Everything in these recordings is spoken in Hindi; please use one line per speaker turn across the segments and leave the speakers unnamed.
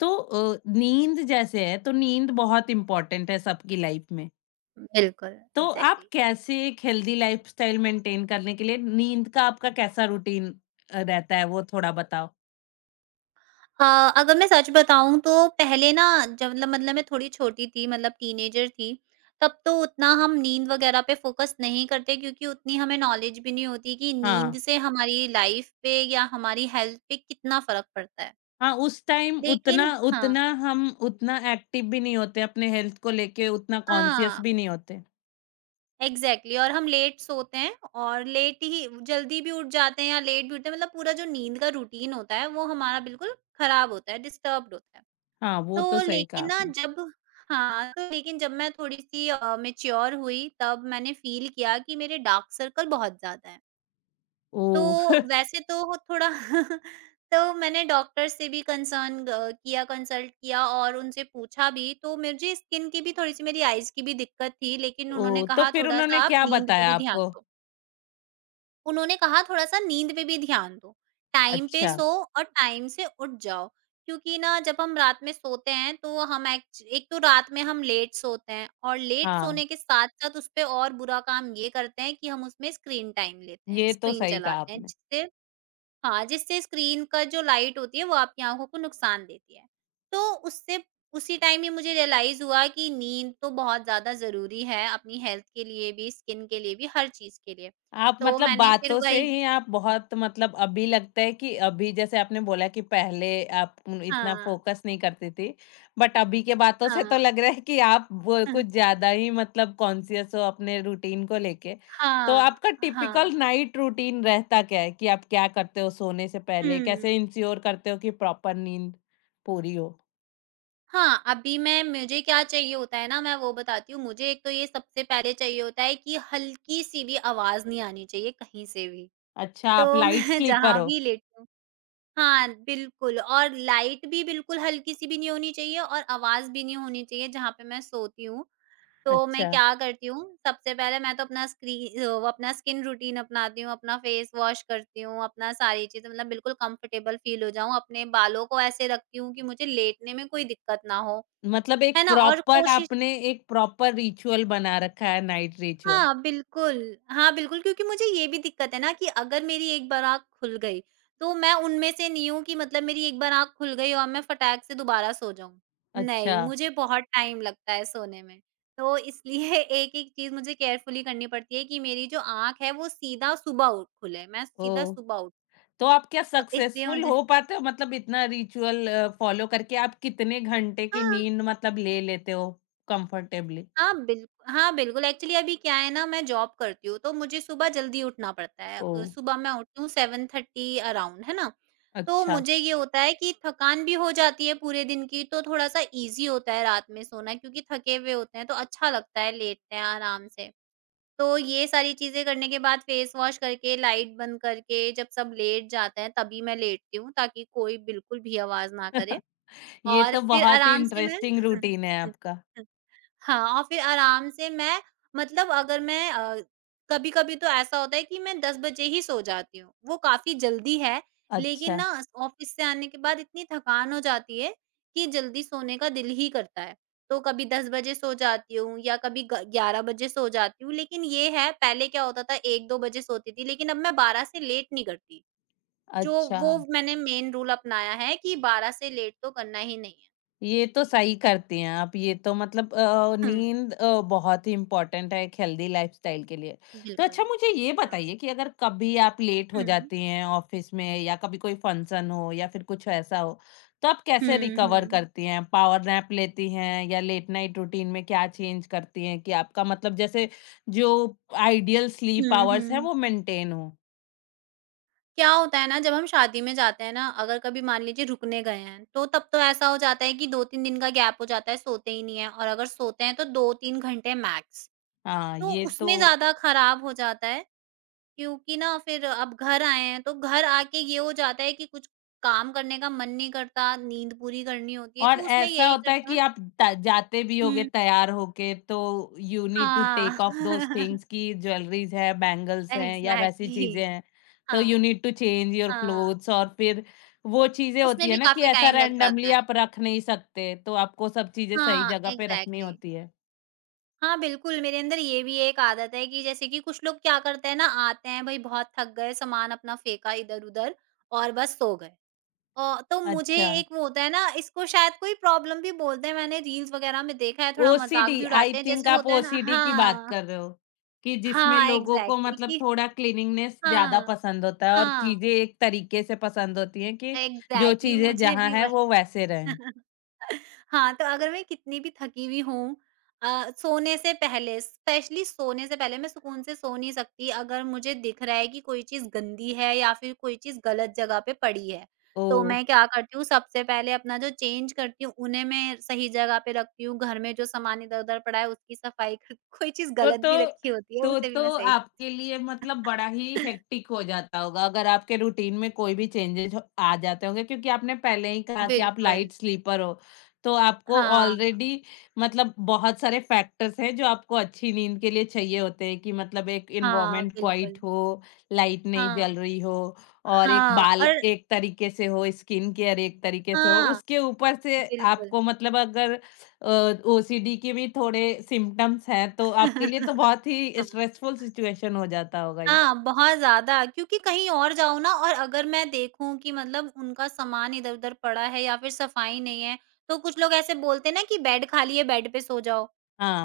तो नींद जैसे है तो नींद बहुत इम्पोर्टेंट है सबकी लाइफ में।
बिल्कुल,
तो आप
एग्ज़ैक्टली।
कैसे एक हेल्दी लाइफ़स्टाइल मेंटेन करने के लिए नींद का आपका कैसा रूटीन रहता है वो थोड़ा बताओ?
हाँ, अगर मैं सच बताऊँ तो पहले ना जब मतलब मैं थोड़ी छोटी थी मतलब टीनेजर थी, तब तो उतना हम नींद वग़ैरह पे फ़ोकस नहीं करते क्योंकि उतनी हमें नॉलेज भी नहीं होती कि
हाँ।
नींद से हमारी लाइफ़ पे या हमारी हेल्थ पे कितना फ़र्क पड़ता है।
हाँ, उस टाइम उतना
लेकिन हाँ,
उतना हम उतना एक्टिव भी नहीं होते अपने हेल्थ को लेके उतना कॉन्शियस
हाँ,
भी नहीं होते।
एग्ज़ैक्टली और हम लेट सोते हैं और लेट ही जल्दी भी उठ जाते हैं या लेट भी उठते हैं मतलब पूरा जो नींद का रूटीन होता है वो हमारा बिल्कुल ख़राब होता है, डिस्टर्ब्ड होता है।
हाँ, वो तो
तो
सही कहा
लेकिन ना
आपने।
जब हाँ, तो लेकिन जब मैं थोड़ी-सी मैच्योर हुई तब मैंने फ़ील किया कि मेरे डार्क सर्कल बहुत ज़्यादा हैं। तो
ओह! ओह!
वैसे तो वो थोड़ा तो मैंने डॉक्टर से भी कंसर्न ग किया कंसल्ट किया और उनसे पूछा भी तो मुझे स्किन की भी थोड़ी-सी मेरी आइज़ की भी दिक्कत थी लेकिन उन्होंने
तो
कहा
फिर
थोड़ा-सा
उन्होंने
आप
क्या
नींद पे
बताया
भी ध्यान
आपको?
दो। उन्होंने कहा थोड़ा-सा नींद पे भी ध्यान दो। टाइम पे
अच्छा।
सो और टाइम से उठ जाओ, क्योंकि ना जब हम रात में सोते हैं तो हम एक्च एक तो रात में हम लेट सोते हैं और लेट
हाँ,
सोने के साथ-साथ उसपे और बुरा काम ये करते हैं कि हम उसमें स्क्रीन टाइम लेते हैं,
ये तो
स्क्रीन
सही कहा
चलाते हैं
आपने।
जिससे हाँ, जिससे स्क्रीन का जो लाइट होती है वो आपकी आँखों को नुकसान देती है। तो उससे उसी टाइम ही मुझे रियलाइज़ हुआ कि नींद तो बहुत ज़्यादा ज़रूरी है अपनी हेल्थ के लिए भी, स्किन के लिए भी, हर चीज़ के लिए।
आप
तो
मतलब
मैंने फिर
बातों से
वही
ही आप बहुत मतलब अभी लगता है कि अभी जैसे आपने बोला कि पहले आप इतना
हाँ,
फोकस नहीं करती थी, बट अभी के बातों से
हाँ,
तो लग रहा है कि आप वो कुछ ज्यादा ही मतलब कॉन्शियस हो अपने रूटीन को लेके। तो
हाँ,
आपका टिपिकल
हाँ,
नाइट रूटीन रहता क्या है कि आप क्या करते हो सोने से पहले,
हुँ।
कैसे इंश्योर करते हो कि प्रॉपर नींद पूरी हो?
हाँ, अभी मैं मुझे क्या चाहिए होता है ना मैं वो बताती हूँ, मुझे एक तो ये सबसे पहले चाहिए होता है कि हल्की-सी भी आवाज़ नहीं आनी चाहिए कहीं से भी।
अच्छा, आप
तो
लाइट
मैं
स्लीपर
जहाँ
हो।
भी लेटी हाँ, बिल्कुल और लाइट भी बिल्कुल हल्की-सी भी नहीं होनी चाहिए और आवाज़ भी नहीं होनी चाहिए जहाँ पे मैं सोती हूँ। तो मैं
अच्छा,
क्या करती हूँ, सबसे पहले मैं तो अपना स्क्री वो अपना स्किन रूटीन अपनाती हूँ, अपना फेस वॉश करती हूँ, अपना सारी चीज़ें मतलब बिल्कुल कंफर्टेबल फ़ील हो जाऊँ, अपने बालों को ऐसे रखती हूँ कि मुझे लेटने में कोई दिक्कत ना हो,
मतलब एक
है ना? और
प्रॉपर
कोशिश
आपने एक प्रॉपर रिचुअल बना रखा है, नाइट रिचुअल।
हाँ, बिल्कुल। हाँ, बिल्कुल क्योंकि मुझे ये भी दिक्कत है ना कि अगर मेरी एक बार आँख खुल गई, तो मैं उनमें से नहीं हूँ कि मतलब मेरी एक बार आँख खुल गई और मैं फटाक से दोबारा सो जाऊँ।
अच्छा।
नहीं, मुझे बहुत टाइम लगता है सोने में। तो इसलिए एक-एक चीज़ मुझे केयरफुली करनी पड़ती है कि मेरी जो आँख है वो सीधा सुबह उठ खुले, मैं सीधा
ओह!
सुबह उठ
तो आप क्या
तो इसलिए
सक्सेसफुल
मुझे
हो पाते हो? मतलब इतना रिचुअल फ़ॉलो करके आप कितने घंटे की
हाँ।
नींद मतलब ले लेते हो कंफर्टेबली?
हाँ, बिल्कु हाँ, बिल्कुल एक्चुअली अभी क्या है ना मैं जॉब करती हूँ, तो मुझे सुबह जल्दी उठना पड़ता है।
ओह!
सुबह मैं उठती हूँ 7:30 अराउंड, है ना? तो
अच्छा।
मुझे ये होता है कि थकान भी हो जाती है पूरे दिन की, तो थोड़ा-सा ईज़ी होता है रात में सोना क्योंकि थके हुए होते हैं, तो अच्छा लगता है, लेटते हैं आराम से। तो ये सारी चीज़ें करने के बाद फेस वॉश करके, लाइट बंद करके, जब सब लेट जाते हैं तभी मैं लेटती हूँ, ताकि कोई बिल्कुल भी आवाज़ ना करे
ये
और
तो
फिर
बहुत ही
आराम से मैं
इंटरेस्टिंग रूटीन है आपका।
हाँ, और फिर आराम से मैं मतलब अगर मैं कभी-कभी तो ऐसा होता है कि मैं 10 बजे ही सो जाती हूँ, वो काफ़ी जल्दी है। लेकिन
अच्छा।
ना ऑफ़िस से आने के बाद इतनी थकान हो जाती है कि जल्दी सोने का दिल ही करता है। तो कभी 10 बजे सो जाती हूँ या कभी ग 11 बजे सो जाती हूँ, लेकिन ये है पहले क्या होता था 1-2 बजे सोती थी, लेकिन अब मैं 12 से लेट नहीं करती। जो
अच्छा।
वो मैंने मेन रूल अपनाया है कि 12 से लेट तो करना ही नहीं है।
ये तो सही करती हैं आप, ये तो मतलब
हुँ,
नींद बहुत ही इम्पोर्टेंट है एक हेल्दी लाइफ़स्टाइल के लिए। तो अच्छा
बिल्कुल।
मुझे ये
हाँ।
बताइए कि अगर कभी आप लेट हो
हुँ,
जाती हैं ऑफ़िस में या कभी कोई फंक्शन हो या फिर कुछ ऐसा हो, तो आप कैसे
हुँ,
रिकवर
हुँ।
करती हैं? पावर नैप लेती हैं या लेट नाइट रूटीन में क्या चेंज करती हैं कि आपका मतलब जैसे जो आइडियल स्लीप
हुँ,
आवर्स हैं
हुँ।
वो मेंटेन हो?
क्या होता है ना जब हम शादी में जाते हैं ना, अगर कभी मान लीजिए रुकने गए हैं, तो तब तो ऐसा हो जाता है कि 2-3 दिन का गैप हो जाता है, सोते ही नहीं है और अगर सोते हैं तो 2-3 घंटे मैक्स।
हाँ,
तो
ये
उसमें
तो।
ज़्यादा खराब हो जाता है क्योंकि ना फिर अब घर आए हैं, तो घर आके ये हो जाता है कि कुछ काम करने का मन नहीं करता, नींद पूरी करनी होती है,
और
तो उसमें
ऐसा
यही
होता है
करते
कि
हैं
आप त जाते भी होगे
हुँ,
तैयार होके, तो यू नीड टू
हाँ।
टेक ऑफ दोज़ थिंग्स कि ज्वेलरीज़ है, बैंगल्स हैं या वैसी
एग्ज़ैक्टली
चीज़ें हैं। तो
हाँ,
you need to change your
हाँ।
क्लोथ्स और फिर वो चीज़ें
उसमें
होती है
भी
ना कि
काफ़ी
ऐसा
टाइम लग
रैंडमली
जाता है।
आप रख नहीं सकते, तो आपको सब चीज़ें सही
हाँ,
जगह पे रखनी
एग्ज़ैक्टली।
होती है।
हाँ, बिल्कुल, मेरे अंदर ये भी एक आदत है कि जैसे कि कुछ लोग क्या करते हैं ना, आते हैं, भई बहुत थक गए, सामान अपना फेंका इधर-उधर और बस सो गए। औ तो मुझे
अच्छा।
एक वो होता है ना, इसको शायद कोई प्रॉब्लम भी बोलते हैं, मैंने रील्स वगैरह में देखा है, थोड़ा मज़ाक
ओसीडी,
भी
आई
उड़ाते हैं।
थिंक
जैसे
आप
होता है ना
ओसीडी की बात
हाँ,
कर रहे हो, कि जिसमें
हाँ,
लोगों को
एग्ज़ैक्टली
मतलब
कि
थोड़ा क्लीनिंगनेस ज़्यादा
हाँ,
पसंद होता है और
हाँ,
चीज़ें एक तरीके से पसंद होती हैं, कि जो
एग्ज़ैक्टली
चीज़ें
मुझे
जहाँ
भी
हैं
वह
वो वैसे रहें।
हाँ, तो अगर मैं कितनी भी थकी हुई हूँ सोने से पहले स्पेशली सोने से पहले मैं सुकून से सो नहीं सकती अगर मुझे दिख रहा है कि कोई चीज़ गंदी है या फिर कोई चीज़ गलत जगह पे पड़ी है। तो
ओह!
मैं क्या करती हूँ सबसे पहले अपना जो चेंज करती हूँ उन्हें मैं सही जगह पे रखती हूँ, घर में जो सामान इधर-उधर पड़ा है उसकी सफाई कर कोई चीज़
तो
गलत
तो
भी रखी होती है
तो
उसे भी मैं
तो
सही कर-
आपके लिए मतलब बड़ा ही हेक्टिक हो जाता होगा, अगर आपके रूटीन में कोई भी चेंजेज़ आ जाते होंगे, क्योंकि आपने पहले ही कहा कि आप
बिल्कुल।
लाइट स्लीपर हो, तो आपको
हाँ,
ऑलरेडी मतलब बहुत सारे फैक्टर्स हैं जो आपको अच्छी नींद के लिए चाहिए होते हैं, कि मतलब एक
हाँ,
एनवायरनमेंट क्वाइट
बिल्कुल।
हो, लाइट नहीं
हाँ,
जल रही हो और एक
हाँ
बाल
और
एक तरीके से हो, स्किन केयर एक तरीके से हो।
हाँ,
उसके ऊपर से
बिल्कुल।
आपको मतलब अगर ओसीडी के भी थोड़े सिम्पटम्स हैं, तो आपके लिए तो बहुत ही
हाँ,
स्ट्रेसफुल सिचुएशन हो जाता होगा ये।
हाँ, बहुत ज़्यादा क्योंकि कहीं और जाऊँ ना और अगर मैं देखूँ कि मतलब उनका सामान इधर-उधर पड़ा है या फिर सफाई नहीं है, तो कुछ लोग ऐसे बोलते हैं ना कि बेड खाली है, बेड पे सो जाओ।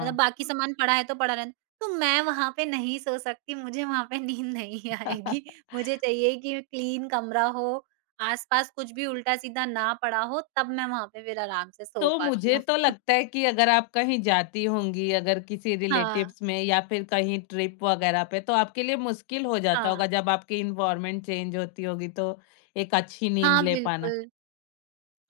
मतलब बाकी सामान पड़ा है तो पड़ा रहने दो। तो मैं वहाँ पे नहीं सो सकती, मुझे वहाँ पे नींद नहीं आएगी। मुझे चाहिए कि क्लीन कमरा हो, आस-पास कुछ भी उल्टा-सीधा ना पड़ा हो, तब मैं वहाँ पे फिर आराम से सो
तो
पाती
मुझे
हूँ।
तो लगता है कि अगर आप कहीं जाती होंगी, अगर किसी
हाँ,
रिलेटिव्स में या फिर कहीं ट्रिप वगैरह पे, तो आपके लिए मुश्किल हो जाता होगा
हाँ।
जब आपकी एनवायरनमेंट चेंज होती होगी, तो एक अच्छी नींद
हाँ,
ले पाना।
बिल्कुल।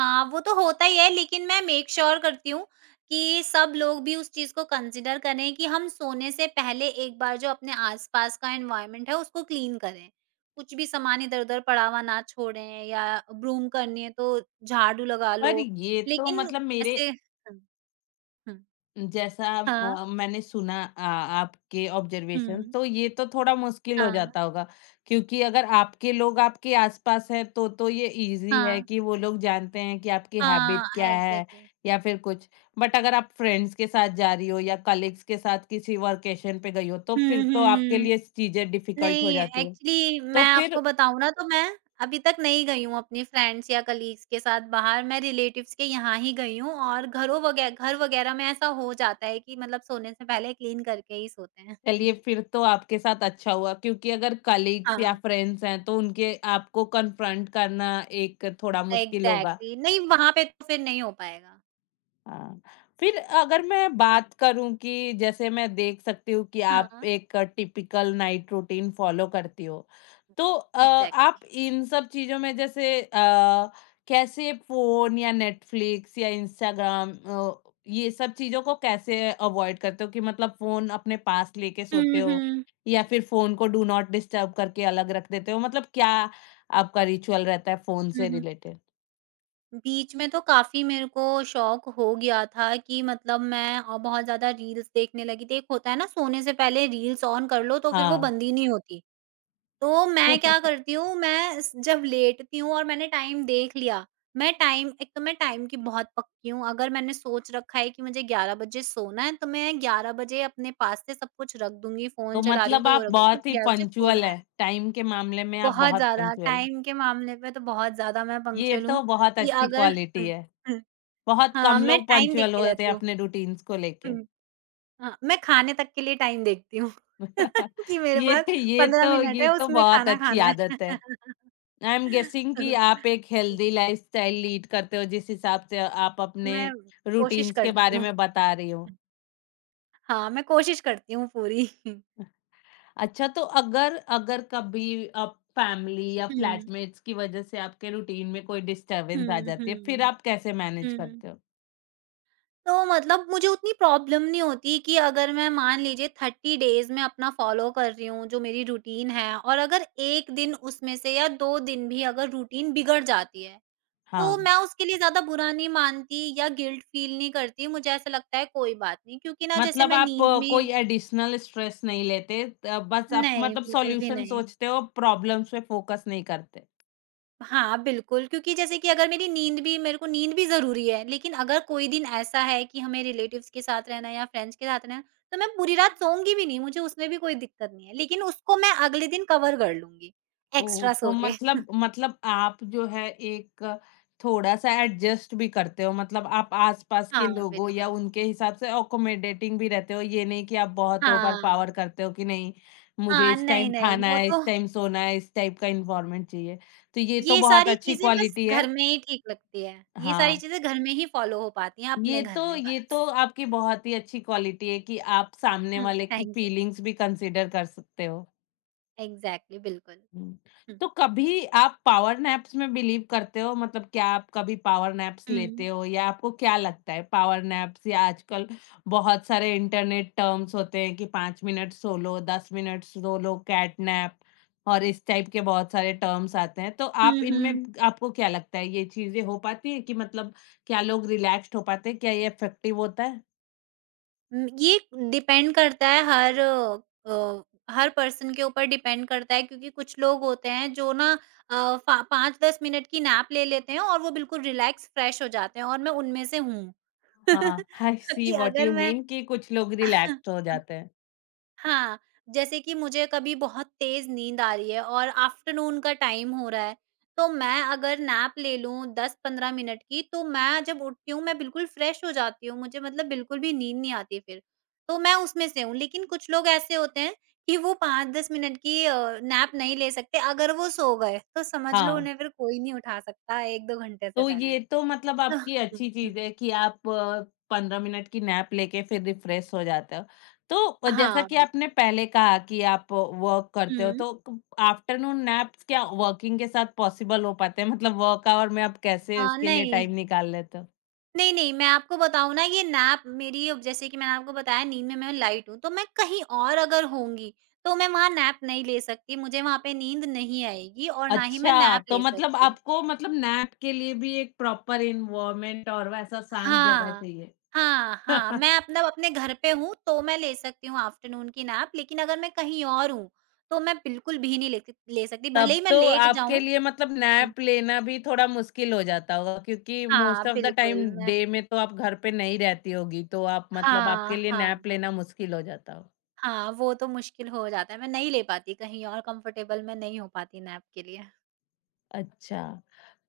हाँ, वो तो होता ही है लेकिन मैं मेक श्योर करती हूँ कि सब लोग भी उस चीज़ को कंसिडर करें कि हम सोने से पहले एक बार जो अपने आसपास का एनवायरनमेंट है उसको क्लीन करें। कुछ भी सामान इधर-उधर पड़ा हुआ ना छोड़ें या ब्रूम करनी है तो झाड़ू लगा
पर
लो।
ये तो
लेकिन
मतलब मेरे
ऐसे हुँ, हुँ,
जैसा,
हाँ,
मैंने सुना आपके ऑब्जर्वेशन,
हुँ,
तो ये तो थोड़ा मुश्किल हो
हाँ,
जाता होगा, क्योंकि अगर आपके लोग आपके आसपास हैं तो ये इजी है
हाँ,
कि वो लोग जानते हैं कि आपकी हैबिट
हाँ,
क्या है
एग्ज़ैक्टली।
या फिर कुछ। बट अगर आप फ्रेंड्स के साथ जा रही हो या कलीग्स के साथ किसी वर्केशन पे गई हो, तो फिर
हुँ, हुँ,
तो आपके
हुँ।
लिए चीजें डिफिकल्ट हो
नहीं,
जाती है।
एक्चुअली
तो
मैं
फिर
आपको बताऊँ ना तो मैं अभी तक नहीं गई हूँ अपनी फ्रेंड्स या कलीग्स के साथ बाहर, मैं रिलेटिव्स के यहाँ ही गई हूँ और घरों वगै घर वगैरह में ऐसा हो जाता है कि मतलब सोने से पहले क्लीन करके ही सोते हैं।
चलिए, फिर तो आपके साथ अच्छा हुआ क्योंकि अगर कलीग्स या
हाँ,
फ्रेंड्स हैं, तो उनके आपको कन्फ्रंट करना एक थोड़ा मुश्किल होगा।
एग्ज़ैक्टली नहीं वहाँ पे तो फिर नहीं हो पाएगा।
हाँ, फिर अगर मैं बात करूँ कि जैसे मैं देख सकती हूँ कि आप
हाँ।
एक टिपिकल नाइट रूटीन फॉलो करती हो, तो आप
एग्ज़ैक्टली।
इन सब चीज़ों में जैसे कैसे फ़ोन या नेटफ्लिक्स या इंस्टाग्राम, ये सब चीज़ों को कैसे अवॉइड करते हो, कि मतलब फ़ोन अपने पास लेके सोते
हुँ,
हो
हुँ।
या फिर फ़ोन को डू नॉट डिस्टर्ब करके अलग रख देते हो? मतलब क्या आपका रिचुअल रहता है फ़ोन
हुँ,
से
हुँ।
रिलेटेड?
बीच में तो काफ़ी मेरे को शौक हो गया था कि मतलब मैं बहुत ज़्यादा रील्स देखने लगी थी। एक होता है ना सोने से पहले रील्स ऑन कर लो तो फिर वो
हाँ।
बंद ही नहीं होती। तो मैं क्या करती हूँ, मैं स जब लेटती हूँ और मैंने टाइम देख लिया, मैं टाइम एक तो मैं टाइम की बहुत पक्की हूँ, अगर मैंने सोच रखा है कि मुझे 11 बजे सोना है, तो मैं 11 बजे अपने पास से सब कुछ रख दूँगी,
तो
फ़ोन चला रही हूँ
मतलब
तो वो
आप
रख दूँगी,
बहुत
मुझे
ही
11 बजे
पंक्चुअल
सोना है।
हैं, टाइम के मामले में आप
बहुत
बहुत
ज़्यादा
पंक्चुअल हैं।
टाइम के मामले पे तो बहुत ज़्यादा मैं
ये
पंक्चुअल
तो
हूँ
बहुत
कि
अच्छी
अगर
क्वालिटी
हुँ,
है।
हुँ,
बहुत
हाँ,
कम
मैं
लोग
टाइम
पंक्चुअल
देखते
होते हैं
रहती हूँ।
अपने रूटीन्स को लेके।
हम्म। हाँ, मैं खाने तक के लिए टाइम देखती हूँ कि मेरे
ये
पास
ये
15
तो
मिनट
ये
है,
तो
उसमें
बहुत
खाना
अच्छी
खाना है।
आदत है। आई एम गेसिंग कि आप एक हेल्दी लाइफ़स्टाइल लीड करते हो जिस हिसाब से आप अपने
मैं कोशिश
रूटीन्स के
करती
बारे
हूँ।
में बता रही हो।
हाँ, मैं कोशिश करती हूँ पूरी।
अच्छा, तो अगर अगर कभी फैमिली या
हुँ,
फ्लैटमेट्स की वजह से आपके रूटीन में कोई डिस्टर्बेंस आ
हुँ,
जाती है,
हुँ,
फिर आप कैसे मैनेज
हुँ।
करते हो?
तो मतलब मुझे उतनी प्रॉब्लम नहीं होती कि अगर मैं मान लीजिए 30 डेज़ मैं अपना फ़ॉलो कर रही हूँ, जो मेरी रूटीन है और अगर 1 दिन उसमें से या 2 दिन भी अगर रूटीन बिगड़ जाती है, तो
हाँ,
मैं उसके लिए ज़्यादा बुरा नहीं मानती या गिल्ट फ़ील नहीं करती। मुझे ऐसा लगता है कोई बात नहीं क्योंकि ना जैसे
मतलब
मैं
आप
नींद
कोई
में
एडिशनल स्ट्रेस नहीं लेते, त बस आप
नहीं,
मतलब
बिल्कुल भी
सॉल्यूशन
नहीं।
सोचते हो, प्रॉब्लम्स पे फोकस नहीं करते।
हाँ, बिल्कुल क्योंकि जैसे कि अगर मेरी नींद भी मेरे को नींद भी ज़रूरी है, लेकिन अगर कोई दिन ऐसा है कि हमें रिलेटिव्स के साथ रहना है या फ्रेंड्स के साथ रहना है, तो मैं पूरी रात सोऊँगी भी नहीं, मुझे उसमें भी कोई दिक्कत नहीं है। लेकिन उसको मैं अगले दिन कवर कर लूँगी,
ओह!
एक्स्ट्रा
तो
सो के।
मतलब आप जो है एक थोड़ा-सा एडजस्ट भी करते हो, मतलब आप आस-पास के
हाँ,
लोगों या
बिल्कुल।
उनके हिसाब से अकोमोडेटिंग भी रहते हो, ये नहीं कि आप बहुत ओवर
हाँ।
पावर करते हो, कि नहीं, मुझे
हाँ,
इस
नहीं,
टाइम
नहीं,
खाना
वो
है,
तो
इस टाइम सोना है, इस टाइप का एनवायरनमेंट चाहिए। तो ये तो
ये
बहुत
सारी
अच्छी
चीज़ें बस
क्वालिटी है।
घर में ही ठीक लगती है। ये सारी
हाँ,
चीज़ें घर में ही फ़ॉलो हो पाती हैं
ये
अपने
तो
घर में
ये
बस।
तो आपकी बहुत ही अच्छी क्वालिटी है कि आप सामने
हुँ,
वाले की
थैंक यू।
फीलिंग्स भी कंसीडर कर सकते हो।
एग्ज़ैक्टली बिल्कुल।
हुँ।
हुँ।
तो कभी आप पावर नैप्स में बिलीव करते हो? मतलब क्या आप कभी पावर नैप्स
हुँ।
लेते हो, या आपको क्या लगता है पावर नैप्स या आजकल बहुत सारे इंटरनेट टर्म्स होते हैं कि 5 मिनट सो लो, 10 मिनट सो लो, कैट नैप और इस टाइप के बहुत सारे टर्म्स आते हैं। तो
हुँ,
आप इनमें,
हुँ।
आपको क्या लगता है ये चीज़ें हो पाती हैं, कि मतलब क्या लोग रिलैक्स्ड हो पाते हैं? क्या ये इफेक्टिव होता है?
ये डिपेंड करता है हर अ, हर पर्सन के ऊपर डिपेंड करता है क्योंकि कुछ लोग होते हैं जो ना अ, फा 5-10 मिनट की नैप ले लेते हैं और वो बिल्कुल रिलैक्स फ्रेश हो जाते हैं और मैं उनमें से हूँ।
हाँ, आई सी
कि
व्हाट
अगर
यू
मैं
मीन, कि कुछ लोग रिलैक्स हो जाते हैं।
हाँ, जैसे कि मुझे कभी बहुत तेज़ नींद आ रही है और आफ्टरनून का टाइम हो रहा है, तो मैं अगर नैप ले लूँ 10-15 मिनट की, तो मैं जब उठती हूँ, मैं बिल्कुल फ्रेश हो जाती हूँ, मुझे मतलब बिल्कुल भी नींद नहीं आती फिर। तो मैं उसमें से हूँ, लेकिन कुछ लोग ऐसे होते हैं कि वो 5-10 मिनट की नैप नहीं ले सकते, अगर वो सो गए, तो समझ लो
हाँ।
उन्हें फिर कोई नहीं उठा सकता 1-2 घंटे से
तो
पहले।
ये तो मतलब
हुँ,
आपकी
हुँ,
अच्छी
हुँ।
चीज़ है कि आप 15 मिनट की नैप लेके फिर रिफ्रेश हो जाते हो। तो जैसा
हाँ,
कि
बिल्कुल।
आपने पहले कहा कि आप वर्क करते हो,
हुँ।
तो क आफ्टरनून नैप्स क्या वर्किंग के साथ पॉसिबल हो पाते हैं? मतलब वर्क आवर में आप कैसे उसके लिए
नहीं।
टाइम निकाल लेते हो?
नहीं, नहीं, मैं आपको बताऊँ ना ये नैप मेरी अब जैसे कि मैंने आपको बताया नींद में मैं लाइट हूँ, तो मैं कहीं और अगर होंगी, तो मैं वहाँ नैप नहीं ले सकती, मुझे वहाँ पे नींद नहीं आएगी और ना ही मैं
अच्छा,
नैप
तो
ले
मतलब
सकती हूँ।
आपको मतलब नैप के लिए भी एक प्रॉपर एनवायरनमेंट और वैसा शांत जगह
हाँ।
चाहिए।
हाँ, हाँ, मैं मतलब अपने घर पे हूँ, तो मैं ले सकती हूँ आफ्टरनून की नैप, लेकिन अगर मैं कहीं और हूँ, तो मैं बिल्कुल भी नहीं ले सक ले सकती,
तब
भले ही मैं
तो
लेट
आपके
जाऊँ।
लिए मतलब नैप लेना भी थोड़ा मुश्किल हो जाता होगा, क्योंकि
हाँ,
मोस्ट ऑफ द टाइम
बिल्कुल मैं
डे में तो आप घर पे नहीं रहती होगी, तो आप मतलब आपके
हाँ,
लिए नैप
हाँ।
लेना मुश्किल हो जाता हो।
हाँ, वो तो मुश्किल हो जाता है, मैं नहीं ले पाती कहीं और कंफर्टेबल मैं नहीं हो पाती नैप के लिए।
अच्छा।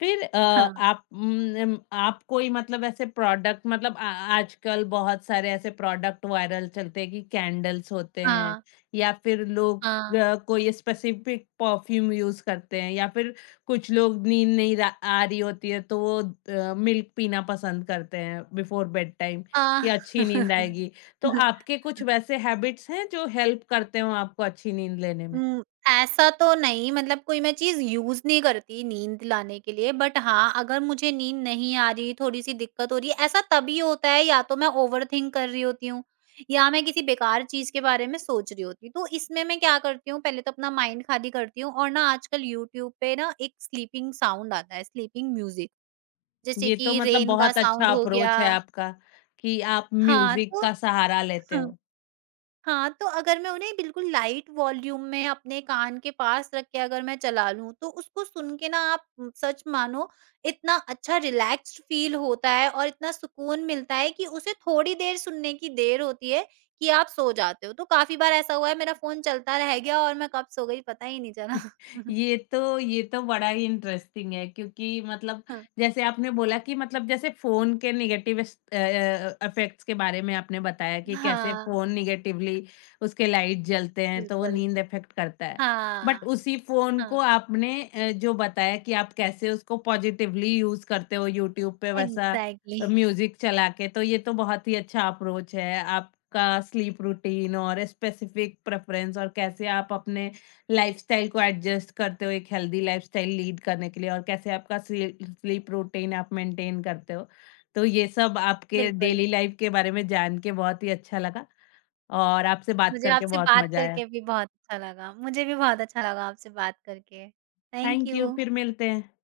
फिर
हाँ,
आप आप कोई मतलब ऐसे प्रोडक्ट मतलब आ आजकल बहुत सारे ऐसे प्रोडक्ट वायरल चलते हैं कि कैंडल्स होते हैं
हाँ,
या फिर लोग
हाँ,
कोई स्पेसिफिक परफ्यूम यूज़ करते हैं या फिर कुछ लोग नींद नहीं रा आ रही होती है, तो वो मिल्क पीना पसंद करते हैं बिफोर बेड टाइम, कि
हाँ।
अच्छी नींद आएगी। तो आपके कुछ वैसे हैबिट्स हैं जो हेल्प करते हों आपको अच्छी नींद लेने में?
हुँ, ऐसा तो नहीं मतलब कोई मैं चीज़ यूज़ नहीं करती नींद लाने के लिए बट हाँ, अगर मुझे नींद नहीं आ रही, थोड़ी-सी दिक्कत हो रही है, ऐसा तभी होता है या तो मैं ओवरथिंक कर रही होती हूँ या मैं किसी बेकार चीज़ के बारे में सोच रही होती हूँ। तो इसमें मैं क्या करती हूँ पहले तो अपना माइंड खाली करती हूँ और ना आजकल यूट्यूब पे ना एक स्लीपिंग साउंड आता है, स्लीपिंग म्यूज़िक। जैसे
ये तो
कि
मतलब
रेन का
बहुत अच्छा
साउंड हो
अप्रोच है
गया
आपका कि आप
हाँ,
म्यूज़िक
तो
का सहारा लेते
हाँ,
हो।
हाँ, तो अगर मैं उन्हें बिल्कुल लाइट वॉल्यूम में अपने कान के पास रख के अगर मैं चला लूँ, तो उसको सुन के ना आप सच मानो इतना अच्छा रिलैक्स्ड फ़ील होता है और इतना सुकून मिलता है कि उसे थोड़ी देर सुनने की देर होती है कि आप सो जाते हो। तो काफ़ी बार ऐसा हुआ है मेरा फ़ोन चलता रह गया और मैं कब सो गई पता ही नहीं चला।
ये तो बड़ा ही इंटरेस्टिंग है, क्योंकि मतलब
हाँ,
जैसे आपने बोला कि मतलब जैसे फ़ोन के नेगेटिव इफ़ेक्ट्स के बारे में आपने बताया कि कैसे
हाँ,
फ़ोन नेगेटिवली उसके लाइट जलते हैं, तो वो
बिल्कुल।
नींद इफ़ेक्ट करता है। बट
हाँ,
उसी फ़ोन
हाँ,
को आपने, जो बताया कि आप कैसे उसको पॉज़िटिवली यूज़ करते हो यूट्यूब पे वैसा
एग्ज़ैक्टली,
म्यूज़िक चला के, तो ये तो बहुत ही अच्छा अप्रोच है। आपका स्लीप रूटीन और स्पेसिफ़िक प्रेफ़रेंस और कैसे आप अपने लाइफ़स्टाइल को एडजस्ट करते हो एक हेल्दी लाइफ़स्टाइल लीड करने के लिए, और कैसे आपका स्लीप रूटीन आप मेंटेन करते हो। तो ये सब आपके
बिल्कुल।
डेली लाइफ़ के बारे में जान के बहुत ही अच्छा लगा और आपसे बात
मुझे
करके
आपसे
बहुत
बात
मज़ा आया।
करके भी बहुत अच्छा लगा। मुझे भी बहुत अच्छा लगा आपसे बात करके। Thank
thank you,
you.
फिर मिलते हैं।